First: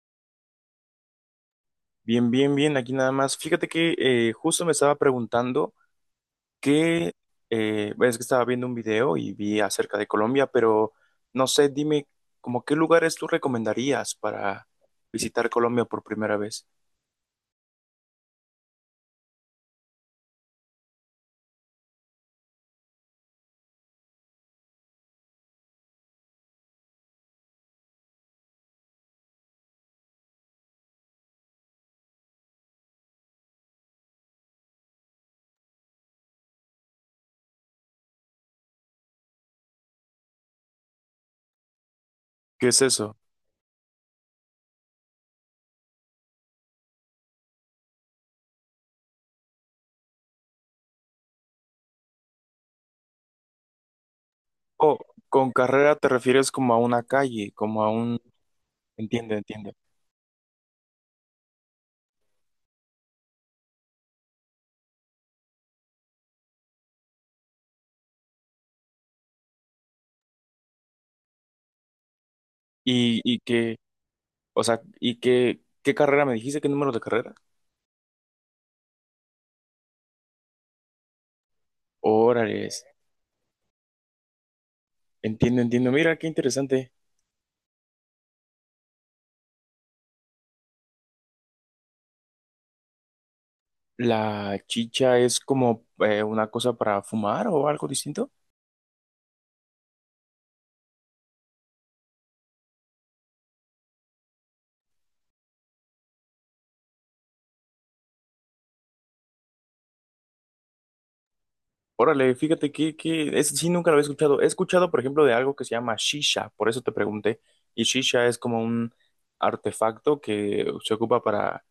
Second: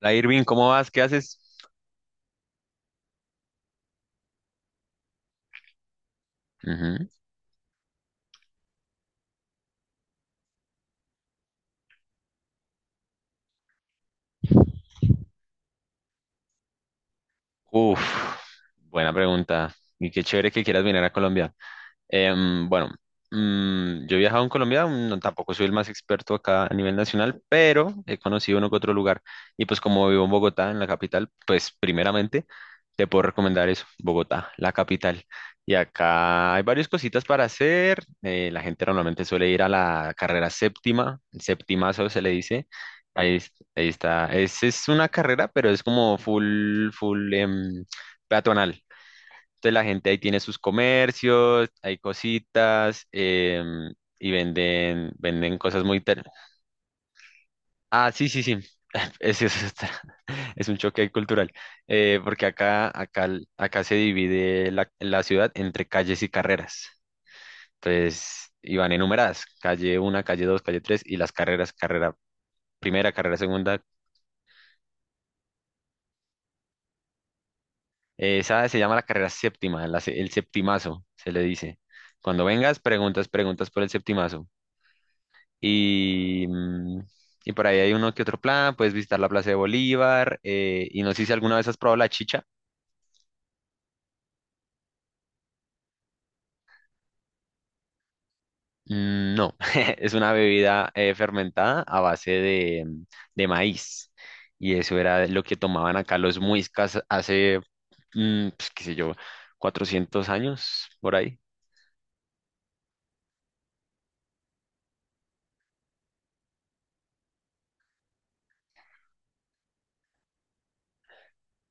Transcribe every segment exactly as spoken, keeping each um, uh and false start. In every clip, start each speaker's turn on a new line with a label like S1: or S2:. S1: Hola Irving, ¿cómo vas? ¿Qué haces?
S2: Bien, bien, bien, aquí nada más. Fíjate que eh, justo me estaba preguntando
S1: Ujú.
S2: que, eh, bueno, es que estaba viendo un video y vi acerca de Colombia, pero no sé, dime, como qué lugares tú recomendarías para visitar Colombia por primera vez.
S1: Uf, buena pregunta. Y qué chévere que quieras venir a Colombia. Em, bueno, mm, yo he viajado en Colombia, mm, no, tampoco soy el más experto acá a nivel nacional, pero he conocido uno que otro lugar. Y pues como vivo en Bogotá, en la capital, pues primeramente te puedo recomendar eso, Bogotá, la capital. Y acá hay varias cositas para hacer. eh, la gente normalmente suele ir a la carrera séptima, el septimazo se le dice.
S2: ¿Qué es eso?
S1: Ahí, es- ahí está. Es, es una carrera, pero es como full, full em, peatonal. Entonces la gente ahí tiene sus comercios, hay cositas em, y
S2: Oh,
S1: venden,
S2: con
S1: venden cosas
S2: carrera
S1: muy...
S2: te
S1: ter-
S2: refieres como a una calle, como a
S1: Ah,
S2: un...
S1: sí, sí, sí.
S2: Entiendo,
S1: Es, es,
S2: entiendo.
S1: otra- es un choque cultural, eh, porque acá, acá, acá se divide la, la ciudad entre calles y carreras. Entonces, iban enumeradas, calle uno, calle dos, calle tres y las carreras, carrera primera,
S2: Y,
S1: carrera
S2: y que,
S1: segunda.
S2: o sea, y qué, ¿qué carrera me dijiste? ¿Qué número de carrera?
S1: Eh, Esa se llama la carrera séptima, la se- el septimazo, se le dice. Cuando
S2: Órale,
S1: vengas, preguntas, preguntas por el septimazo.
S2: entiendo, entiendo. Mira, qué
S1: Y,
S2: interesante.
S1: mm, y por ahí hay uno que otro plan, puedes visitar la Plaza de Bolívar. eh, y no sé si alguna vez has probado la chicha.
S2: La chicha es como eh, una cosa para fumar o algo distinto.
S1: Mm, No, es una bebida eh, fermentada a base de, mm, de maíz. Y eso era lo que tomaban acá los muiscas hace, mm, pues, qué sé yo, cuatrocientos años por ahí.
S2: Órale, fíjate que, que es, sí, nunca lo había escuchado. He escuchado, por ejemplo, de algo que se llama shisha, por eso te pregunté. Y shisha es como un artefacto que se ocupa para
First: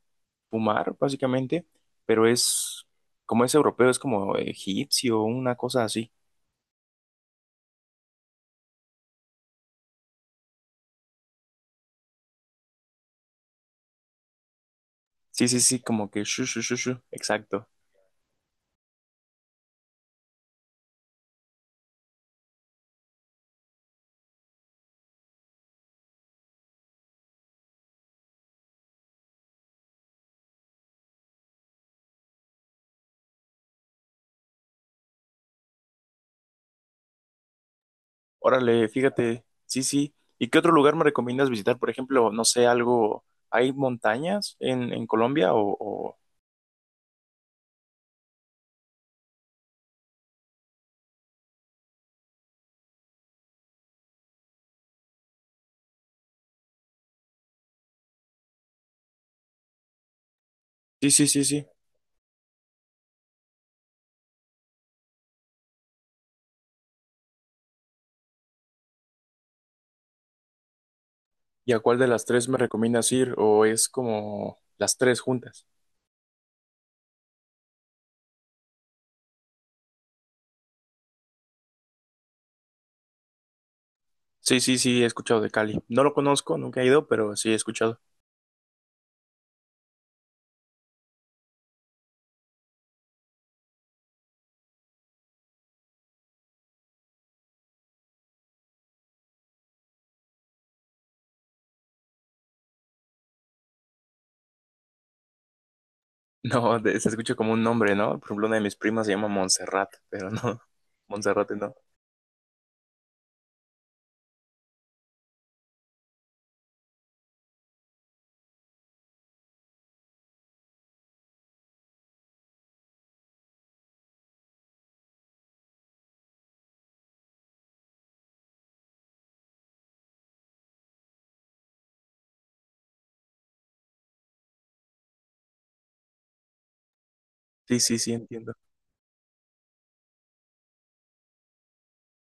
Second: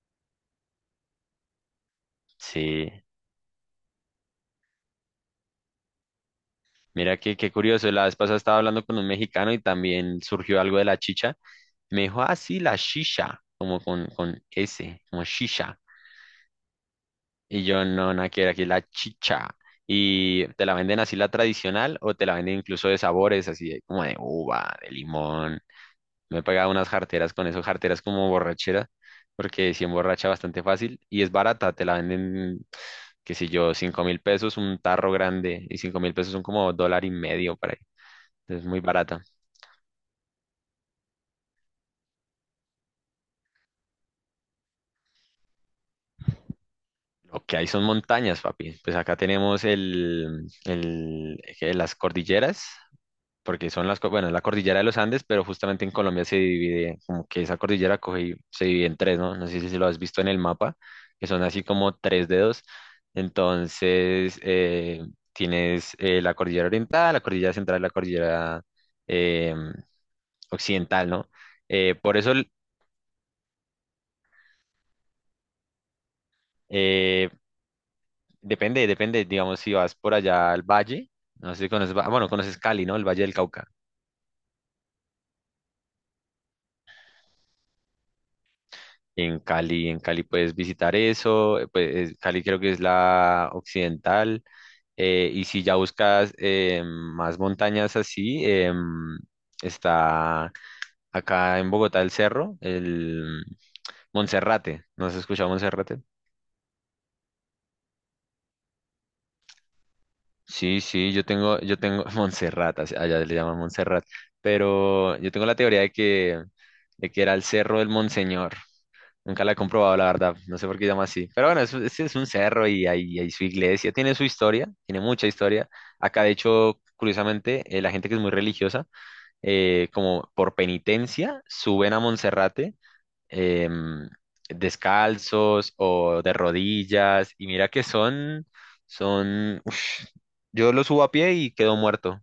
S2: fumar, básicamente, pero es,
S1: Sí,
S2: como es europeo, es como egipcio, una cosa así.
S1: mira que qué curioso. La vez pasada estaba hablando con un mexicano y también surgió algo de la chicha. Me dijo, ah, sí, la shisha, como con, con ese, como
S2: Sí, sí,
S1: shisha.
S2: sí, como que shu, shu, shu, shu,
S1: Y
S2: exacto.
S1: yo, no, nada que ver, aquí es la chicha. Y te la venden así la tradicional o te la venden incluso de sabores, así de- como de uva, de limón. Me he pagado unas jarteras con eso, jarteras como borrachera, porque si emborracha bastante fácil y es barata, te la venden, qué sé yo, cinco mil pesos, un tarro grande y cinco mil pesos son como dólar y medio para ahí. Entonces, es muy
S2: Órale,
S1: barata.
S2: fíjate, sí, sí. ¿Y qué otro lugar me recomiendas visitar? Por ejemplo, no sé, algo, ¿hay montañas en, en Colombia? O, o-
S1: Lo que hay son montañas, papi. Pues acá tenemos el, el, que las cordilleras porque son las, co- bueno, es la cordillera de los Andes, pero justamente en Colombia se divide, como que esa cordillera coge y se divide en tres, ¿no? No sé si lo has visto en el mapa,
S2: Sí, sí,
S1: que son
S2: sí,
S1: así
S2: sí.
S1: como tres dedos. Entonces, eh, tienes eh, la cordillera oriental, la cordillera central, la cordillera eh, occidental, ¿no?
S2: ¿Y a
S1: Eh,
S2: cuál de
S1: por
S2: las
S1: eso,
S2: tres me recomiendas ir? ¿O es como las tres juntas?
S1: eh, depende, depende, digamos, si vas por allá al valle, no sé si conoces, Va- bueno, conoces Cali, ¿no? El Valle del Cauca.
S2: Sí, sí, sí, he escuchado de Cali. No lo conozco, nunca he ido, pero sí he escuchado.
S1: En Cali, en Cali puedes visitar eso, eh, pues es- Cali creo que es la occidental, eh, y si ya buscas eh, más montañas así, em, está acá en Bogotá el cerro, el Monserrate, ¿no has escuchado Monserrate?
S2: No, de- se escucha como un nombre, ¿no? Por ejemplo, una de mis primas se llama Montserrat, pero no,
S1: Sí, sí, yo
S2: Montserrat
S1: tengo,
S2: no.
S1: yo tengo Monserrate, así- allá le llaman Monserrate, pero yo tengo la teoría de que, de que era el cerro del Monseñor. Nunca la he comprobado, la verdad. No sé por qué llama así. Pero bueno, es, es, es un cerro y hay, hay su iglesia. Tiene su historia, tiene mucha historia. Acá, de hecho, curiosamente, eh, la gente que es muy religiosa, eh, como por penitencia, suben a Monserrate em, descalzos o de rodillas. Y mira
S2: Sí,
S1: que
S2: sí, sí,
S1: son,
S2: entiendo.
S1: son, ush, yo lo subo a pie y quedo muerto.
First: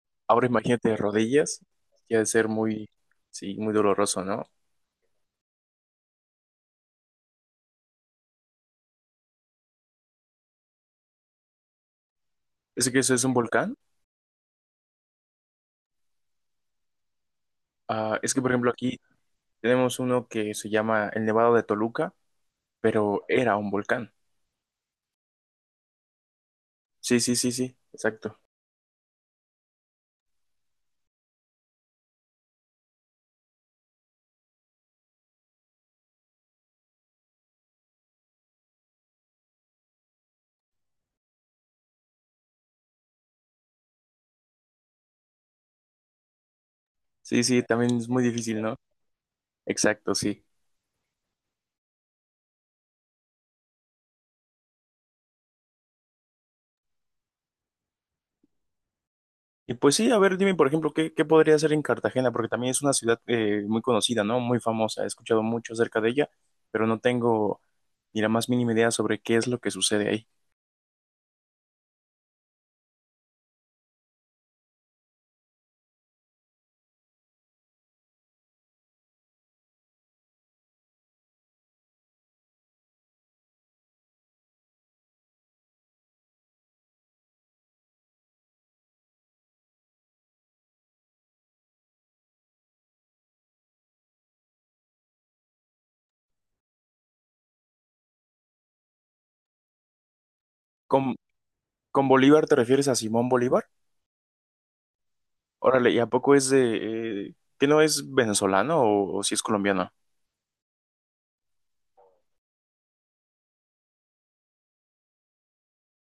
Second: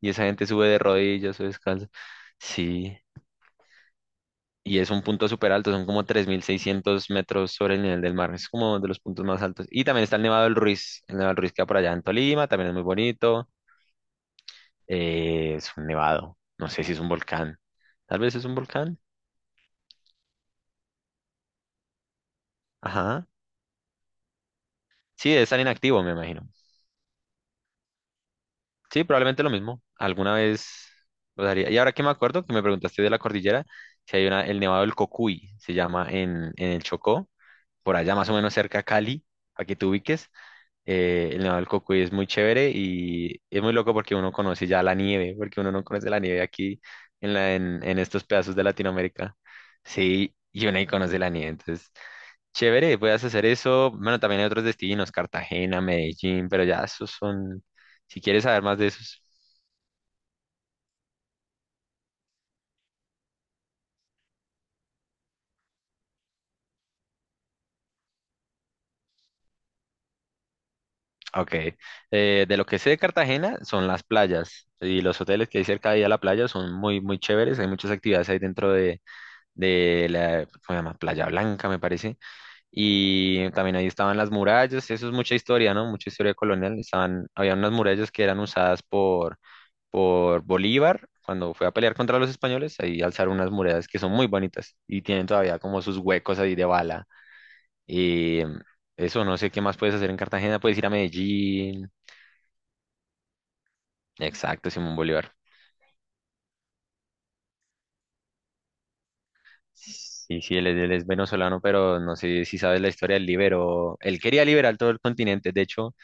S1: Y esa
S2: Ahora
S1: gente sube de
S2: imagínate
S1: rodillas o
S2: rodillas,
S1: descalzo.
S2: que ha de ser muy,
S1: Sí,
S2: sí, muy doloroso, ¿no?
S1: y es un punto súper alto, son como tres mil seiscientos metros sobre el nivel del mar, es como de los puntos más altos. Y también está el Nevado del Ruiz, el Nevado del Ruiz queda por allá en Tolima, también es muy
S2: ¿Es que ese es un
S1: bonito,
S2: volcán?
S1: eh, es un nevado, no sé si es un volcán,
S2: Ah,
S1: tal
S2: es
S1: vez
S2: que,
S1: es
S2: por
S1: un
S2: ejemplo,
S1: volcán,
S2: aquí tenemos uno que se llama el Nevado de Toluca, pero
S1: ajá,
S2: era un volcán.
S1: sí, es tan inactivo, me imagino.
S2: Sí, sí, sí, sí, exacto.
S1: Sí, probablemente lo mismo, alguna vez lo daría. Y ahora que me acuerdo, que me preguntaste de la cordillera, si hay una, el Nevado del Cocuy, se llama en, en el Chocó, por allá más o menos cerca a Cali, para que te ubiques. Eh, el Nevado del Cocuy es muy chévere y es muy loco porque uno conoce ya la nieve, porque uno no conoce la nieve aquí en,
S2: Sí,
S1: la,
S2: sí,
S1: en,
S2: también
S1: en
S2: es muy
S1: estos pedazos
S2: difícil,
S1: de
S2: ¿no?
S1: Latinoamérica.
S2: Exacto,
S1: Sí,
S2: sí.
S1: y uno ahí conoce la nieve. Entonces, chévere, puedes hacer eso. Bueno, también hay otros destinos, Cartagena, Medellín, pero ya esos son, si quieres saber más de esos.
S2: Y pues sí, a ver, dime, por ejemplo, ¿qué, qué podría hacer en Cartagena? Porque también es una ciudad eh, muy conocida, ¿no? Muy famosa. He escuchado mucho acerca de ella, pero no tengo ni la más mínima idea sobre qué es lo que sucede ahí.
S1: Ok, eh, de lo que sé de Cartagena son las playas y los hoteles que hay cerca de ahí a la playa son muy, muy chéveres. Hay muchas actividades ahí dentro de, de la, ¿cómo se llama? Playa Blanca, me parece. Y también ahí estaban las murallas, eso es mucha historia, ¿no? Mucha historia colonial. Estaban, había unas murallas que eran usadas por, por Bolívar cuando fue a pelear contra los españoles. Ahí alzaron unas murallas que son muy bonitas y tienen todavía como sus huecos ahí de bala. Y eso, no sé qué más puedes hacer en Cartagena. Puedes ir a
S2: ¿Con,
S1: Medellín.
S2: con Bolívar te refieres a Simón Bolívar?
S1: Exacto, Simón Bolívar.
S2: Órale, ¿y a poco es de... eh, que no es venezolano o, o si es colombiano?
S1: Sí, sí, él, es él es venezolano, pero no sé si sabes la historia, él liberó, él quería liberar todo el continente, de hecho.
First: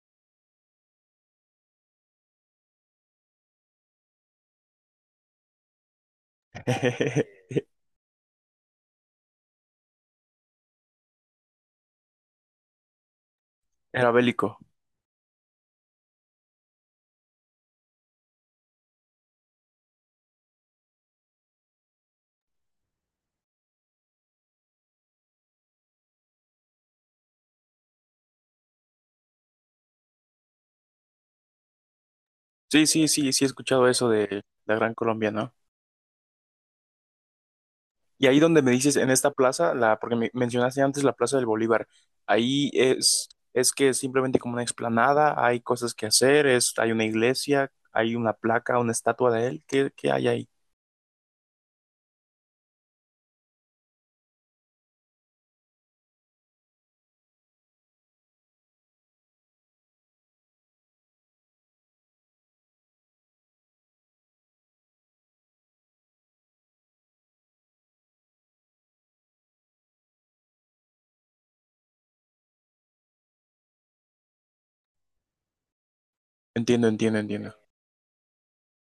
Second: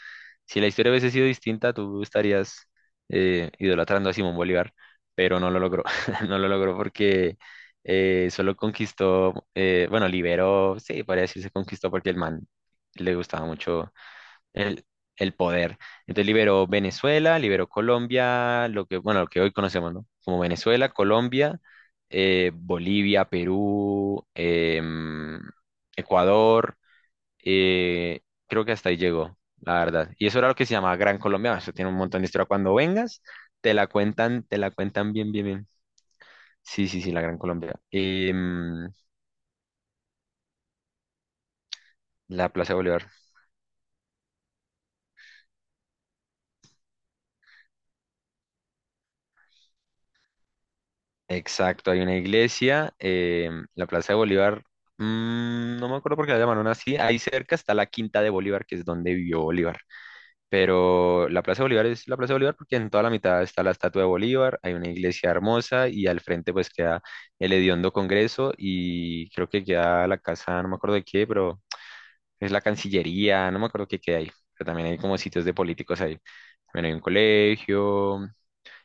S1: Si la historia hubiese sido distinta, tú estarías eh, idolatrando a Simón Bolívar, pero no lo logró. No lo logró porque eh, solo conquistó, eh, bueno, liberó, sí, podría decirse conquistó porque el man le gustaba mucho
S2: Era bélico.
S1: el, el poder. Entonces liberó Venezuela, liberó Colombia, lo que, bueno, lo que hoy conocemos, ¿no? Como Venezuela, Colombia, eh, Bolivia, Perú, em, Ecuador. Eh, creo que hasta ahí llegó, la verdad. Y eso era lo que se llamaba Gran Colombia. Eso tiene un montón de historia. Cuando
S2: Sí, sí,
S1: vengas,
S2: sí, sí he
S1: te la
S2: escuchado eso de
S1: cuentan, te la
S2: la Gran
S1: cuentan
S2: Colombia,
S1: bien, bien,
S2: ¿no?
S1: bien. Sí, sí, sí, la Gran Colombia.
S2: Y ahí donde me
S1: Em,
S2: dices, en esta plaza, la, porque me mencionaste antes la Plaza del Bolívar,
S1: la
S2: ahí
S1: Plaza de Bolívar.
S2: es, es que es simplemente como una explanada, hay cosas que hacer, es, hay una iglesia, hay una placa, una estatua de él, ¿qué, qué hay ahí?
S1: Exacto, hay una iglesia. em, la Plaza de Bolívar, mm, no me acuerdo por qué la llamaron así. Ahí cerca está la Quinta de Bolívar, que es donde vivió Bolívar. Pero la Plaza de Bolívar es la Plaza de Bolívar porque en toda la mitad está la estatua de Bolívar, hay una iglesia hermosa y al frente pues queda el hediondo Congreso y creo que queda la casa, no me acuerdo de qué, pero es la Cancillería, no me acuerdo qué queda ahí, pero también hay como sitios de políticos ahí. También
S2: Entiendo,
S1: hay un
S2: entiendo, entiendo.
S1: colegio.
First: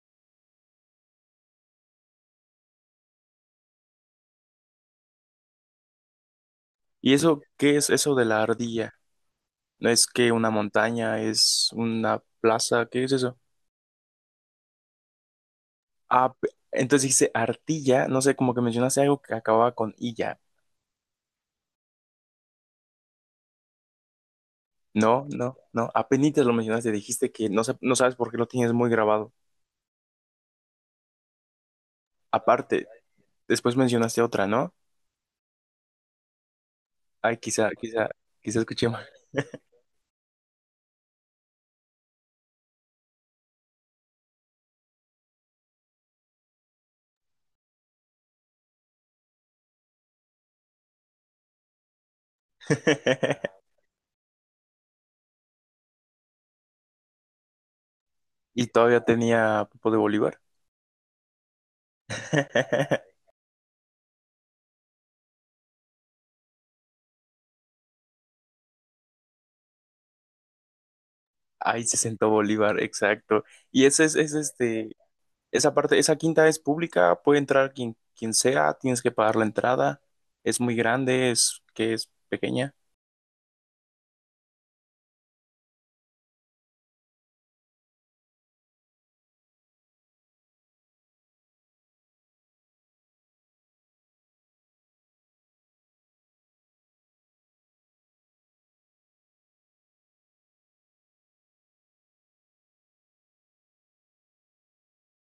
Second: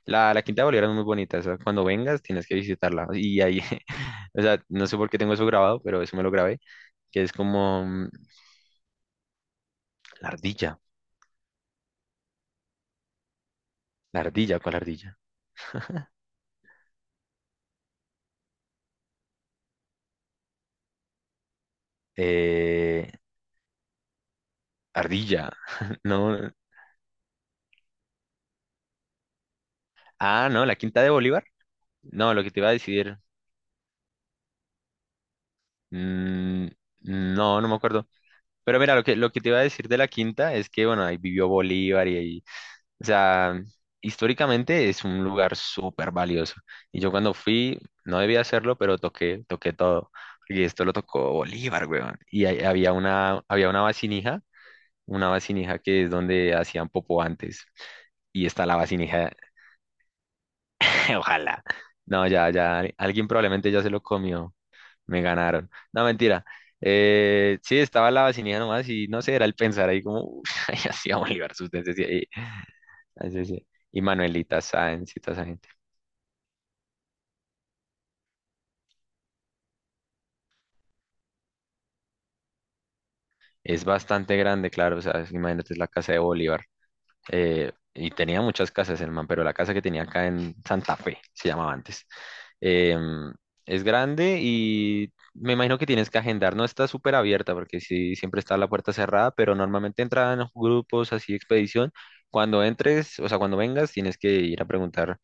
S1: La, la Quinta de Bolívar es muy bonita, o sea, cuando vengas tienes que visitarla. Y ahí, o sea, no sé por qué tengo eso grabado, pero eso me lo grabé,
S2: ¿Y
S1: que es
S2: eso, qué
S1: como
S2: es
S1: mm,
S2: eso de la ardilla? ¿No es
S1: la
S2: que una
S1: ardilla,
S2: montaña, es una plaza? ¿Qué es eso?
S1: la ardilla, ¿cuál ardilla?
S2: Ah, pe- entonces dice ardilla, no sé, como que mencionaste algo que acababa con illa.
S1: Eh,
S2: No,
S1: Ardilla.
S2: no, no. Apenitas
S1: No.
S2: lo mencionaste, dijiste que no, sa- no sabes por qué lo tienes muy grabado.
S1: Ah, no, la Quinta de Bolívar. No, lo que te iba a
S2: Aparte,
S1: decir.
S2: después mencionaste otra, ¿no?
S1: mm,
S2: Ay,
S1: no, no
S2: quizá,
S1: me acuerdo.
S2: quizá, quizá
S1: Pero
S2: escuché
S1: mira, lo
S2: mal.
S1: que, lo que te iba a decir de la Quinta es que, bueno, ahí vivió Bolívar y ahí. O sea, históricamente es un lugar súper valioso. Y yo cuando fui, no debía hacerlo, pero toqué, toqué todo. Y esto lo tocó Bolívar, weón. Y ahí había una, había una vasinija, una vasinija que es donde hacían popó antes y está
S2: Y
S1: la
S2: todavía
S1: vasinija.
S2: tenía Popo de Bolívar.
S1: Ojalá. No, ya, ya, al- alguien probablemente ya se lo comió. Me ganaron. No, mentira. Eh, sí, estaba la vacinilla nomás y no sé, era el pensar ahí como, "Uf, ay, así a Bolívar,
S2: Ay,
S1: usted
S2: se
S1: decía", y,
S2: sentó Bolívar,
S1: así
S2: exacto.
S1: decía.
S2: Y
S1: Y
S2: ese es, es
S1: Manuelita
S2: este,
S1: Sáenz y toda esa gente.
S2: esa parte, esa quinta es pública, puede entrar quien, quien sea, tienes que pagar la entrada. Es muy grande, es que es pequeña.
S1: Es bastante grande, claro, o sea, imagínate, es la casa de Bolívar. eh, y tenía muchas casas el man, pero la casa que tenía acá en Santa Fe, se llamaba antes, em, es grande y me imagino que tienes que agendar, no está súper abierta porque sí, siempre está la puerta cerrada, pero normalmente entran grupos así de expedición. Cuando entres, o sea, cuando vengas, tienes que ir a preguntar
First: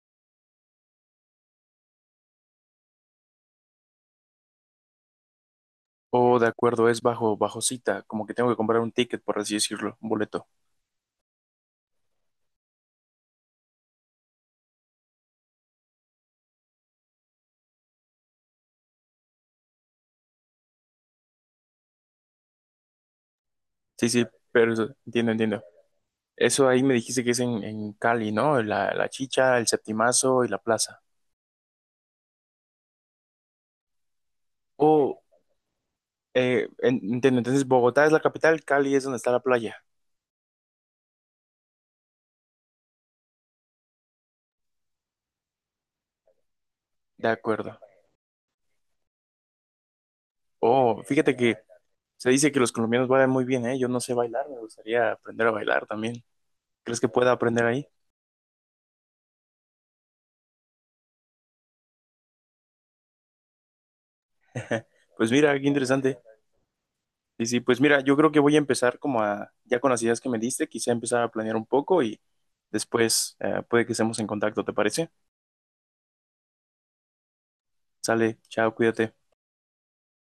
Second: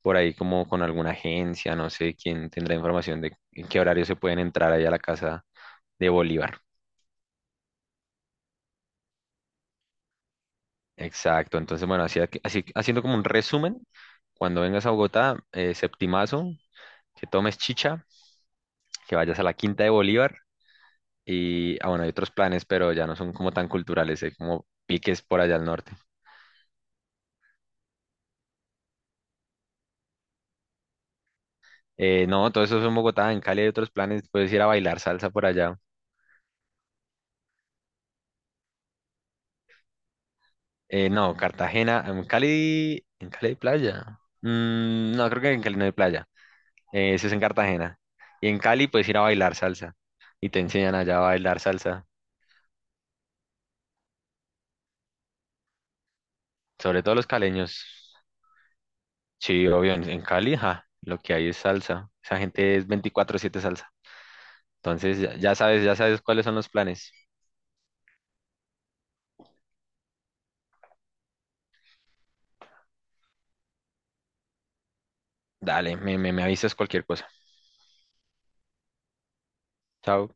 S1: por ahí como con alguna agencia, no sé quién tendrá información de en qué horario se pueden entrar allá a la casa de
S2: O de
S1: Bolívar.
S2: acuerdo, es bajo, bajo cita, como que tengo que comprar un ticket, por así decirlo, un boleto.
S1: Exacto, entonces bueno, así, aquí- así haciendo como un resumen, cuando vengas a Bogotá, eh, septimazo, que tomes chicha, que vayas a la Quinta de Bolívar y, ah, bueno, hay otros planes, pero ya no son como tan
S2: Sí,
S1: culturales,
S2: sí,
S1: hay como
S2: pero eso,
S1: piques
S2: entiendo,
S1: por allá
S2: entiendo.
S1: al norte.
S2: Eso ahí me dijiste que es en, en Cali, ¿no? La, la Chicha, el Septimazo y la plaza.
S1: Eh, no, todo eso es en Bogotá, en Cali hay otros planes, puedes ir a bailar
S2: Oh,
S1: salsa por allá.
S2: eh, en- entiendo. Entonces, Bogotá es la capital, Cali es donde está la playa.
S1: Eh, no, Cartagena, en Cali, en Cali hay playa. Mm, no, creo que en Cali no hay playa. Eh, eso
S2: De
S1: es en
S2: acuerdo.
S1: Cartagena. Y en Cali puedes ir a bailar salsa y te enseñan
S2: Oh,
S1: allá a
S2: fíjate que
S1: bailar salsa.
S2: se dice que los colombianos bailan muy bien, ¿eh? Yo no sé bailar, me gustaría aprender a bailar también. ¿Crees
S1: Sobre
S2: que
S1: todo los
S2: pueda aprender
S1: caleños.
S2: ahí?
S1: Sí, obvio, en, en Cali, ja, lo que hay es salsa. Esa gente es veinticuatro siete salsa. Entonces,
S2: Pues
S1: ya ya
S2: mira, qué
S1: sabes, ya
S2: interesante.
S1: sabes cuáles son los planes.
S2: Sí, sí, pues mira, yo creo que voy a empezar como a, ya con las ideas que me diste, quizá empezar a planear un poco y después eh, puede que estemos en contacto, ¿te parece?
S1: Dale, me, me, me avisas cualquier cosa.
S2: Sale, chao, cuídate.
S1: Chao.